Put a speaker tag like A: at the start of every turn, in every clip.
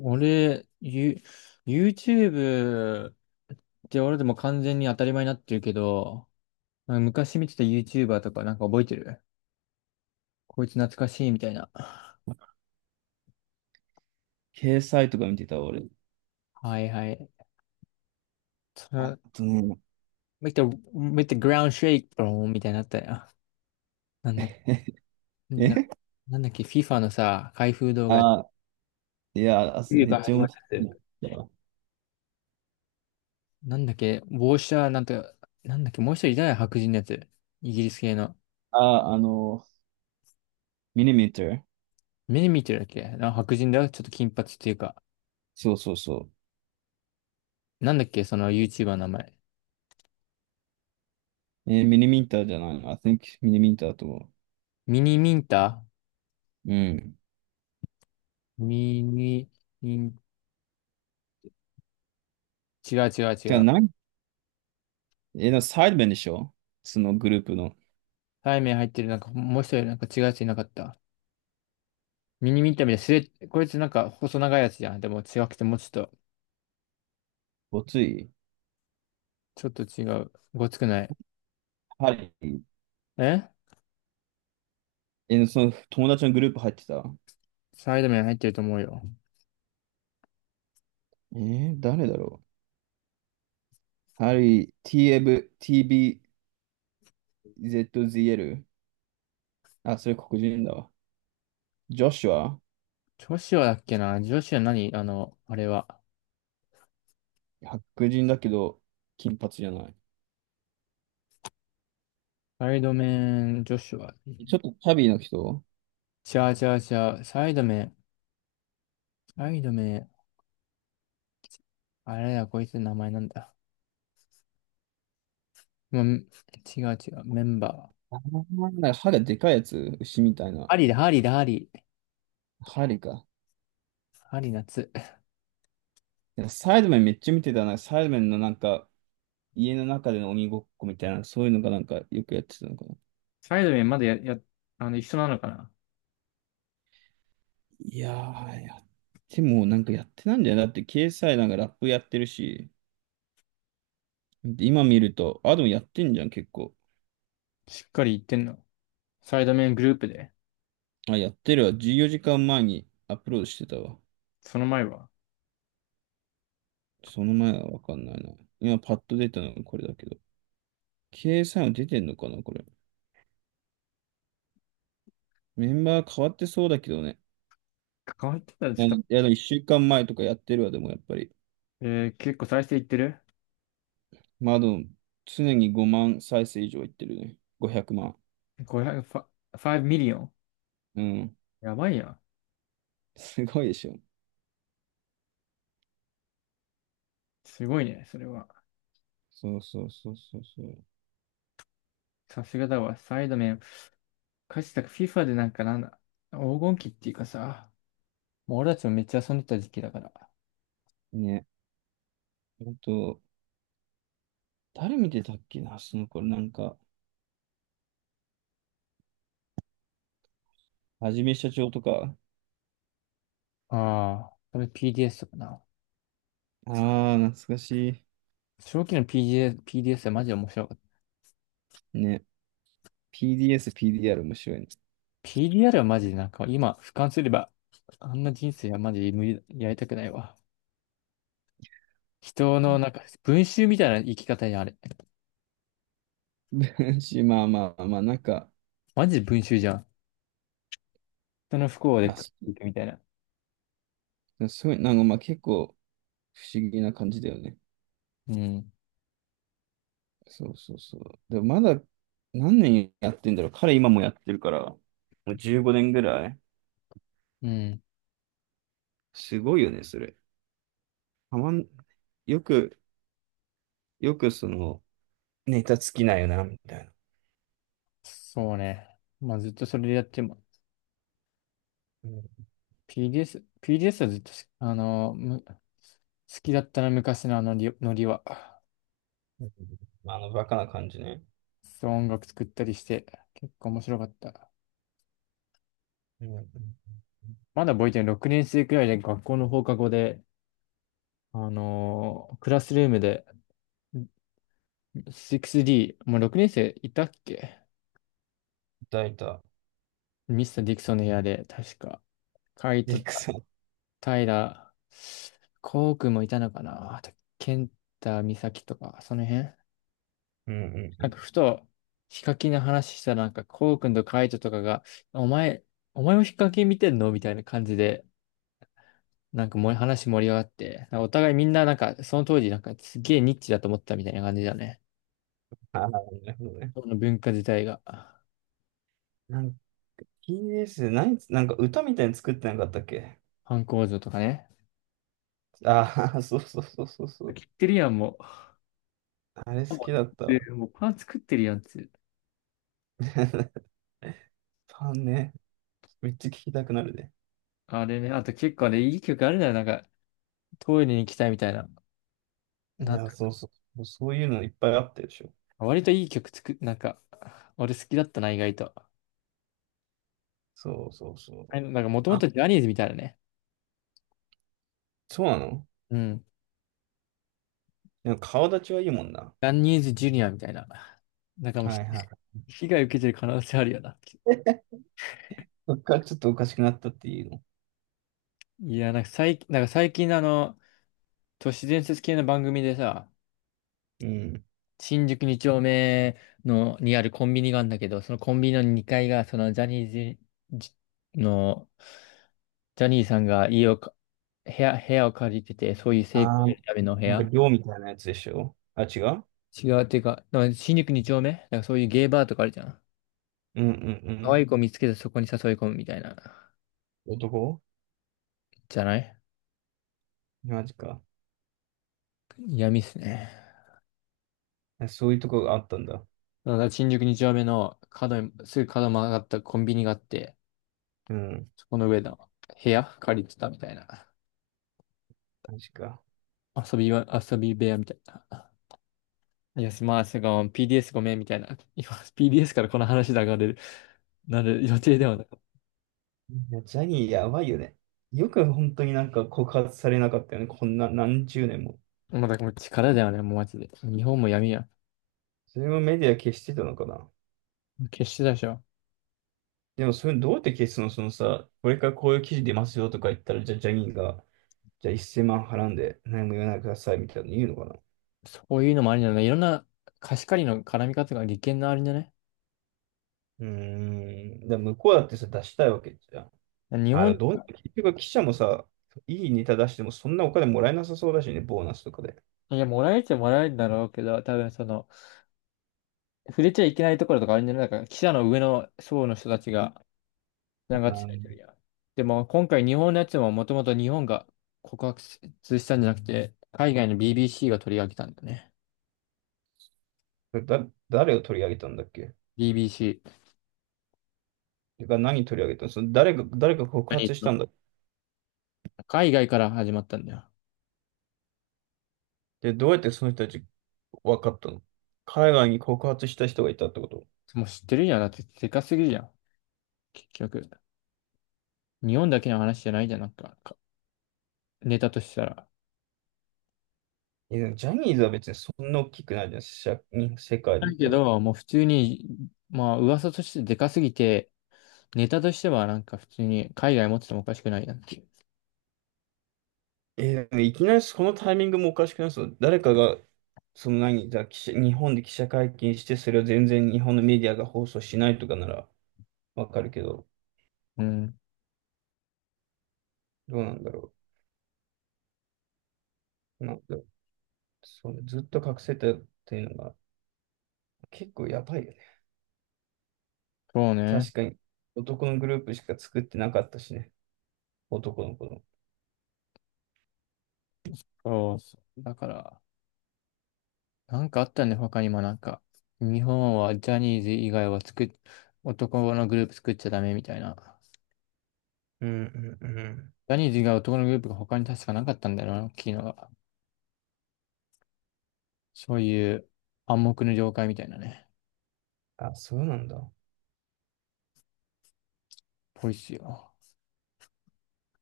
A: 俺、YouTube って俺でも完全に当たり前になってるけど、なんか昔見てた YouTuber とかなんか覚えてる。こいつ懐かしいみたいな。
B: 掲載とか見てた、俺。
A: はいはい。
B: あ
A: そ
B: とね、
A: make the, make the ground shake, bro, みたいになったよ。なんだ、な、
B: え
A: なんだっけ、FIFA のさ、開封動画、
B: あ、いや、あ
A: 冬
B: め
A: か
B: っ
A: ら
B: ちゃ
A: 始ま
B: 面
A: るやつ。
B: 白い。
A: なんだっけ、帽子はなんか。なんだっけ、もう一人いたよ、白人のやつ。イギリス系の。
B: あ、ミニミーター。
A: 目に見てるだっけな、白人だよ、ちょっと金髪っていうか。
B: そうそうそ
A: なんだっけ、その YouTuber の名前。
B: う。ミニミーターじゃないの？I think ミニミーターだと思
A: ミニミンタ
B: う。うん。
A: ミニミン、違う違う違
B: てか、
A: う。
B: なん、えー、サイドベンでしょ、そのグループの。
A: タイ麺入ってる、なんかもう一人なんか違うやついなかった？ミニミンタみたいな、こいつなんか細長いやつじゃん。でも違くてもうちょっと。
B: ごつい。
A: ちょっと違う。ごつくない。
B: ハリー。
A: え
B: その友達のグループ入ってた。
A: サイド麺入ってると思うよ。
B: 誰だろう。ハリー、TF、TBZZL。あ、それ黒人だわ。ジョシュは
A: ジョシュアだっけな、ジョシュア何、あの、あれは。
B: 白人だけど、金髪じゃない。
A: サイド麺、ジョシュア。
B: ちょっとチャビーの人。
A: ちゃうちゃうちゃう。サイド麺、サイド麺。あれだ、こいつの名前なんだ。ま、違う違う。メンバー。
B: なんか歯がでかいやつ、牛みたいな。
A: ハリーだ、ハリーだ、ハリー。
B: 針か。
A: ハリー夏。
B: なんかサイドメンめっちゃ見てたな。サイドメンのなんか、家の中での鬼ごっこみたいな、そういうのがなんかよくやってたのかな。
A: サイドメンまだあの、一緒なのかな？
B: いやー、やってもなんかやってないんだよ。だって掲載なんかラップやってるし、で今見ると、あ、でもやってんじゃん、結構。
A: しっかり言ってんの。サイドメングループで。
B: あ、やってるわ。14時間前にアップロードしてたわ。
A: その前は。
B: その前はわかんないな。今パッと出たのがこれだけど。掲載も出てんのかな、これ。メンバー変わってそうだけどね。
A: 関わってたらちょっ
B: や
A: と。
B: いや、でも1週間前とかやってるわ、でもやっぱり。
A: え結構再生いってる
B: まあ、でも常に5万再生以上いってるね。500万。
A: ?500、ファイブミリオン。
B: うん。
A: やばいやん。
B: すごいでしょ。
A: すごいね、それは。
B: そうそうそうそうそう。
A: さすがだわ。サイドメン。かつて FIFA でなんかなんだ。黄金期っていうかさ、もう俺たちもめっちゃ遊んでた時期だから。
B: ね。あと、誰見てたっけな、その頃なんか、はじめしゃちょーとか。
A: ああ、それ PDS かな。
B: ああ、懐かし
A: 初期の PDS、PDS はマジで面白かった。
B: い。ね。PDS、PDR 面白いね。
A: PDR はマジでなんか今俯瞰すれば、あんな人生はマジで無理、やりたくないわ。人のなんか 文集みたいな生き方やあれ。
B: うんし、まあまあまあ、なんか、
A: マジで文集じゃん。人の不幸で
B: あ、
A: 食っ
B: そ
A: ていくみたいな。
B: うすごい、なんかまあ結構不思議な感じだよね。
A: うん。
B: そうそうそう。でもまだ何年やってんだろう。彼今もやってるから、もう15年ぐらい。
A: うん。
B: すごいよね、それ。たまん、よく、よくその、ネタ尽きないよな、みたいな。
A: そうね。まあずっとそれでやっても。
B: うん
A: PDS、PDS はずっとし、あのむ好きだったな、昔のあのりノリは。
B: うん。あの、バカな感じね。
A: そう、音楽作ったりして、結構面白かった。
B: うんうん。
A: まだ覚えてる。6年生くらいで学校の放課後で、クラスルームで、6D、もう6年生いたっけ？
B: いいた。
A: ミスター・ディクソンの部屋で、確か。カイ
B: ディ
A: ト、
B: ックさん。
A: タイラー、コウ君もいたのかな、あと、ケンタ、ミサキとか、その辺
B: うんうんう
A: なん
B: ん。
A: か、ふと、ヒカキンの話したら、なんか、コウ君とカイトとかが、お前、お前もヒカキン見てんのみたいな感じで、なんかもう話盛り上がって、なんかお互いみんななんか、その当時なんかすげえニッチだと思ってたみたいな感じだね。
B: ああ、なるほどね。
A: その文化自体が、
B: なんか、ティービーエスでなんか歌みたいに作ってなかったっけ？
A: 反抗像とかね。
B: ああ、そうそうそうそうそう。
A: 切ってるやん、もう。
B: あれ好きだったわ。
A: で、もうパン作ってるやんって。
B: ファンね。めっちゃ聞きたくなるね。
A: あれね、あと結構ね、いい曲あるなよ。なんか、トイレに行きたいみたいな。
B: い
A: なん
B: や、
A: か、
B: そうそう。そういうのいっぱいあったでしょ。
A: 割といい曲作っ、なんか、俺好きだったな、意外と。
B: そうそうそ
A: あ
B: う。
A: れなんか、もとも
B: あ、
A: とジャニーズみたいなね。
B: そうなの？
A: うん。
B: でも顔立ちはいいもんな。
A: ジャニーズジュニアみたいな。なんかもうひ、
B: はい はい。
A: 被害受けてる可能性あるよな。
B: そっからちょっとおかしくなったっていうの。
A: いや、なんか最近の都市伝説系の番組でさ、
B: うん。
A: 新宿2丁目にあるコンビニがあるんだけど、そのコンビニの2階が、そのジャニーズの、ジャニーさんが家をか、部屋を借りてて、そういう成功を
B: ああ、
A: 得るための部
B: なんか
A: 屋。
B: 寮みたいなやつでしょ。あ、違う？
A: 違う、っていうか、でも新宿二丁目だからそういうゲイバーとかあるじゃん。
B: うんう
A: 可愛
B: ん
A: い子見つけてそこに誘い込むみたいな。
B: うん。
A: じゃない。
B: マジか。
A: 闇っすね。
B: え、そういうとこがあったんだ。
A: だから新宿二丁目の角に、すぐ角曲がったコンビニがあって、
B: うん。
A: そこの上の部屋借りてたみたいな。
B: マジか。
A: 遊び部屋みたいな。いや、すまあ、すごい、PDS ごめんみたいな。今、PDS からこの話で上がれる、なる予定ではない。
B: いや、ジャニーやばいよね。よく本当になんか告発されなかったよね。こんな何十年も。
A: まあだからもう力だよね、もうマジで。日本も闇や。
B: それもメディア消してたのかな。
A: 決してだでしょ。
B: でも、それどうやって消すの、そのさ、これからこういう記事出ますよとか言ったら、じゃあ、ジャニーが、じゃあ1万払うんで、何も言わないでくださいみたいなの言うのかな？
A: そういうのもありなんだ。いろんな貸し借りの絡み方が利権のあるんじゃね？
B: うーん。だから向こうだってさ、出したいわけじゃん。
A: 日本。
B: 結局記者もさ、いいネタ出してもそんなお金もらえなさそうだしね、ボーナスとかで。
A: いや、もらえちゃもらえるんだろうけど、多分その、触れちゃいけないところとかあるんじゃない。だから、記者の上の層の人たちが、なん
B: う
A: かついて
B: ん。
A: るやん。でも、今回日本のやつももともと日本が告発したんじゃなくて、海外の BBC が取り上げたんだよね。
B: だ、誰を取り上げたんだっけ？
A: BBC。
B: てか、何取り上げたの？その誰が告
A: 何言っ
B: 発
A: て
B: し
A: ん
B: たん
A: の？
B: だ？
A: 海外から始まったんだよ。
B: で、どうやってその人たち分かったの？海外に告発した人がいたってこと？
A: もう知ってるじゃん。だって、でかすぎるじゃん。結局。日本だけの話じゃないじゃん、なんか、ネタとしたら。
B: いや、でもジャニーズは別にそんな大きくないじゃん、世界で
A: だ
B: 言っ
A: け
B: たら。
A: ど、もう普通に、まあ噂としてでかすぎて、ネタとしてはなんか普通に海外持っててもおかしくないなっていう。
B: え、でもいきなりこのタイミングもおかしくない？そう、誰かが、その何、じゃあ記者、日本で記者会見して、それを全然日本のメディアが放送しないとかならわかるけど、
A: うん、
B: どうなんだろう。なんか、それずっと隠せたっていうのが結構やばいよね。
A: そうね。
B: 確かに、男のグループしか作ってなかったしね。男の子の。
A: そうそう。だから、なんかあったね、他にもなんか。日本はジャニーズ以外は作っ、男のグループ作っちゃダメみたいな。
B: うんうんうん。
A: ジャニーズ以外男のグループが他に確かなかったんだよな、大きいのが。そういう暗黙の了解みたいなね、
B: あ、そうなんだ。
A: ぽいっすよ。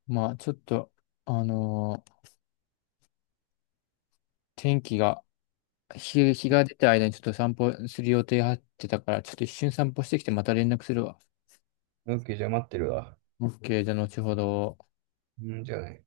A: まあちょっと、あのー天気が、日が出た間にちょっと散歩する予定入ってたから、ちょっと一瞬散歩してきてまた連絡するわ。
B: オッケー、じゃあ待ってるわ。
A: OK、じゃあ後ほど。
B: うん、じゃあね。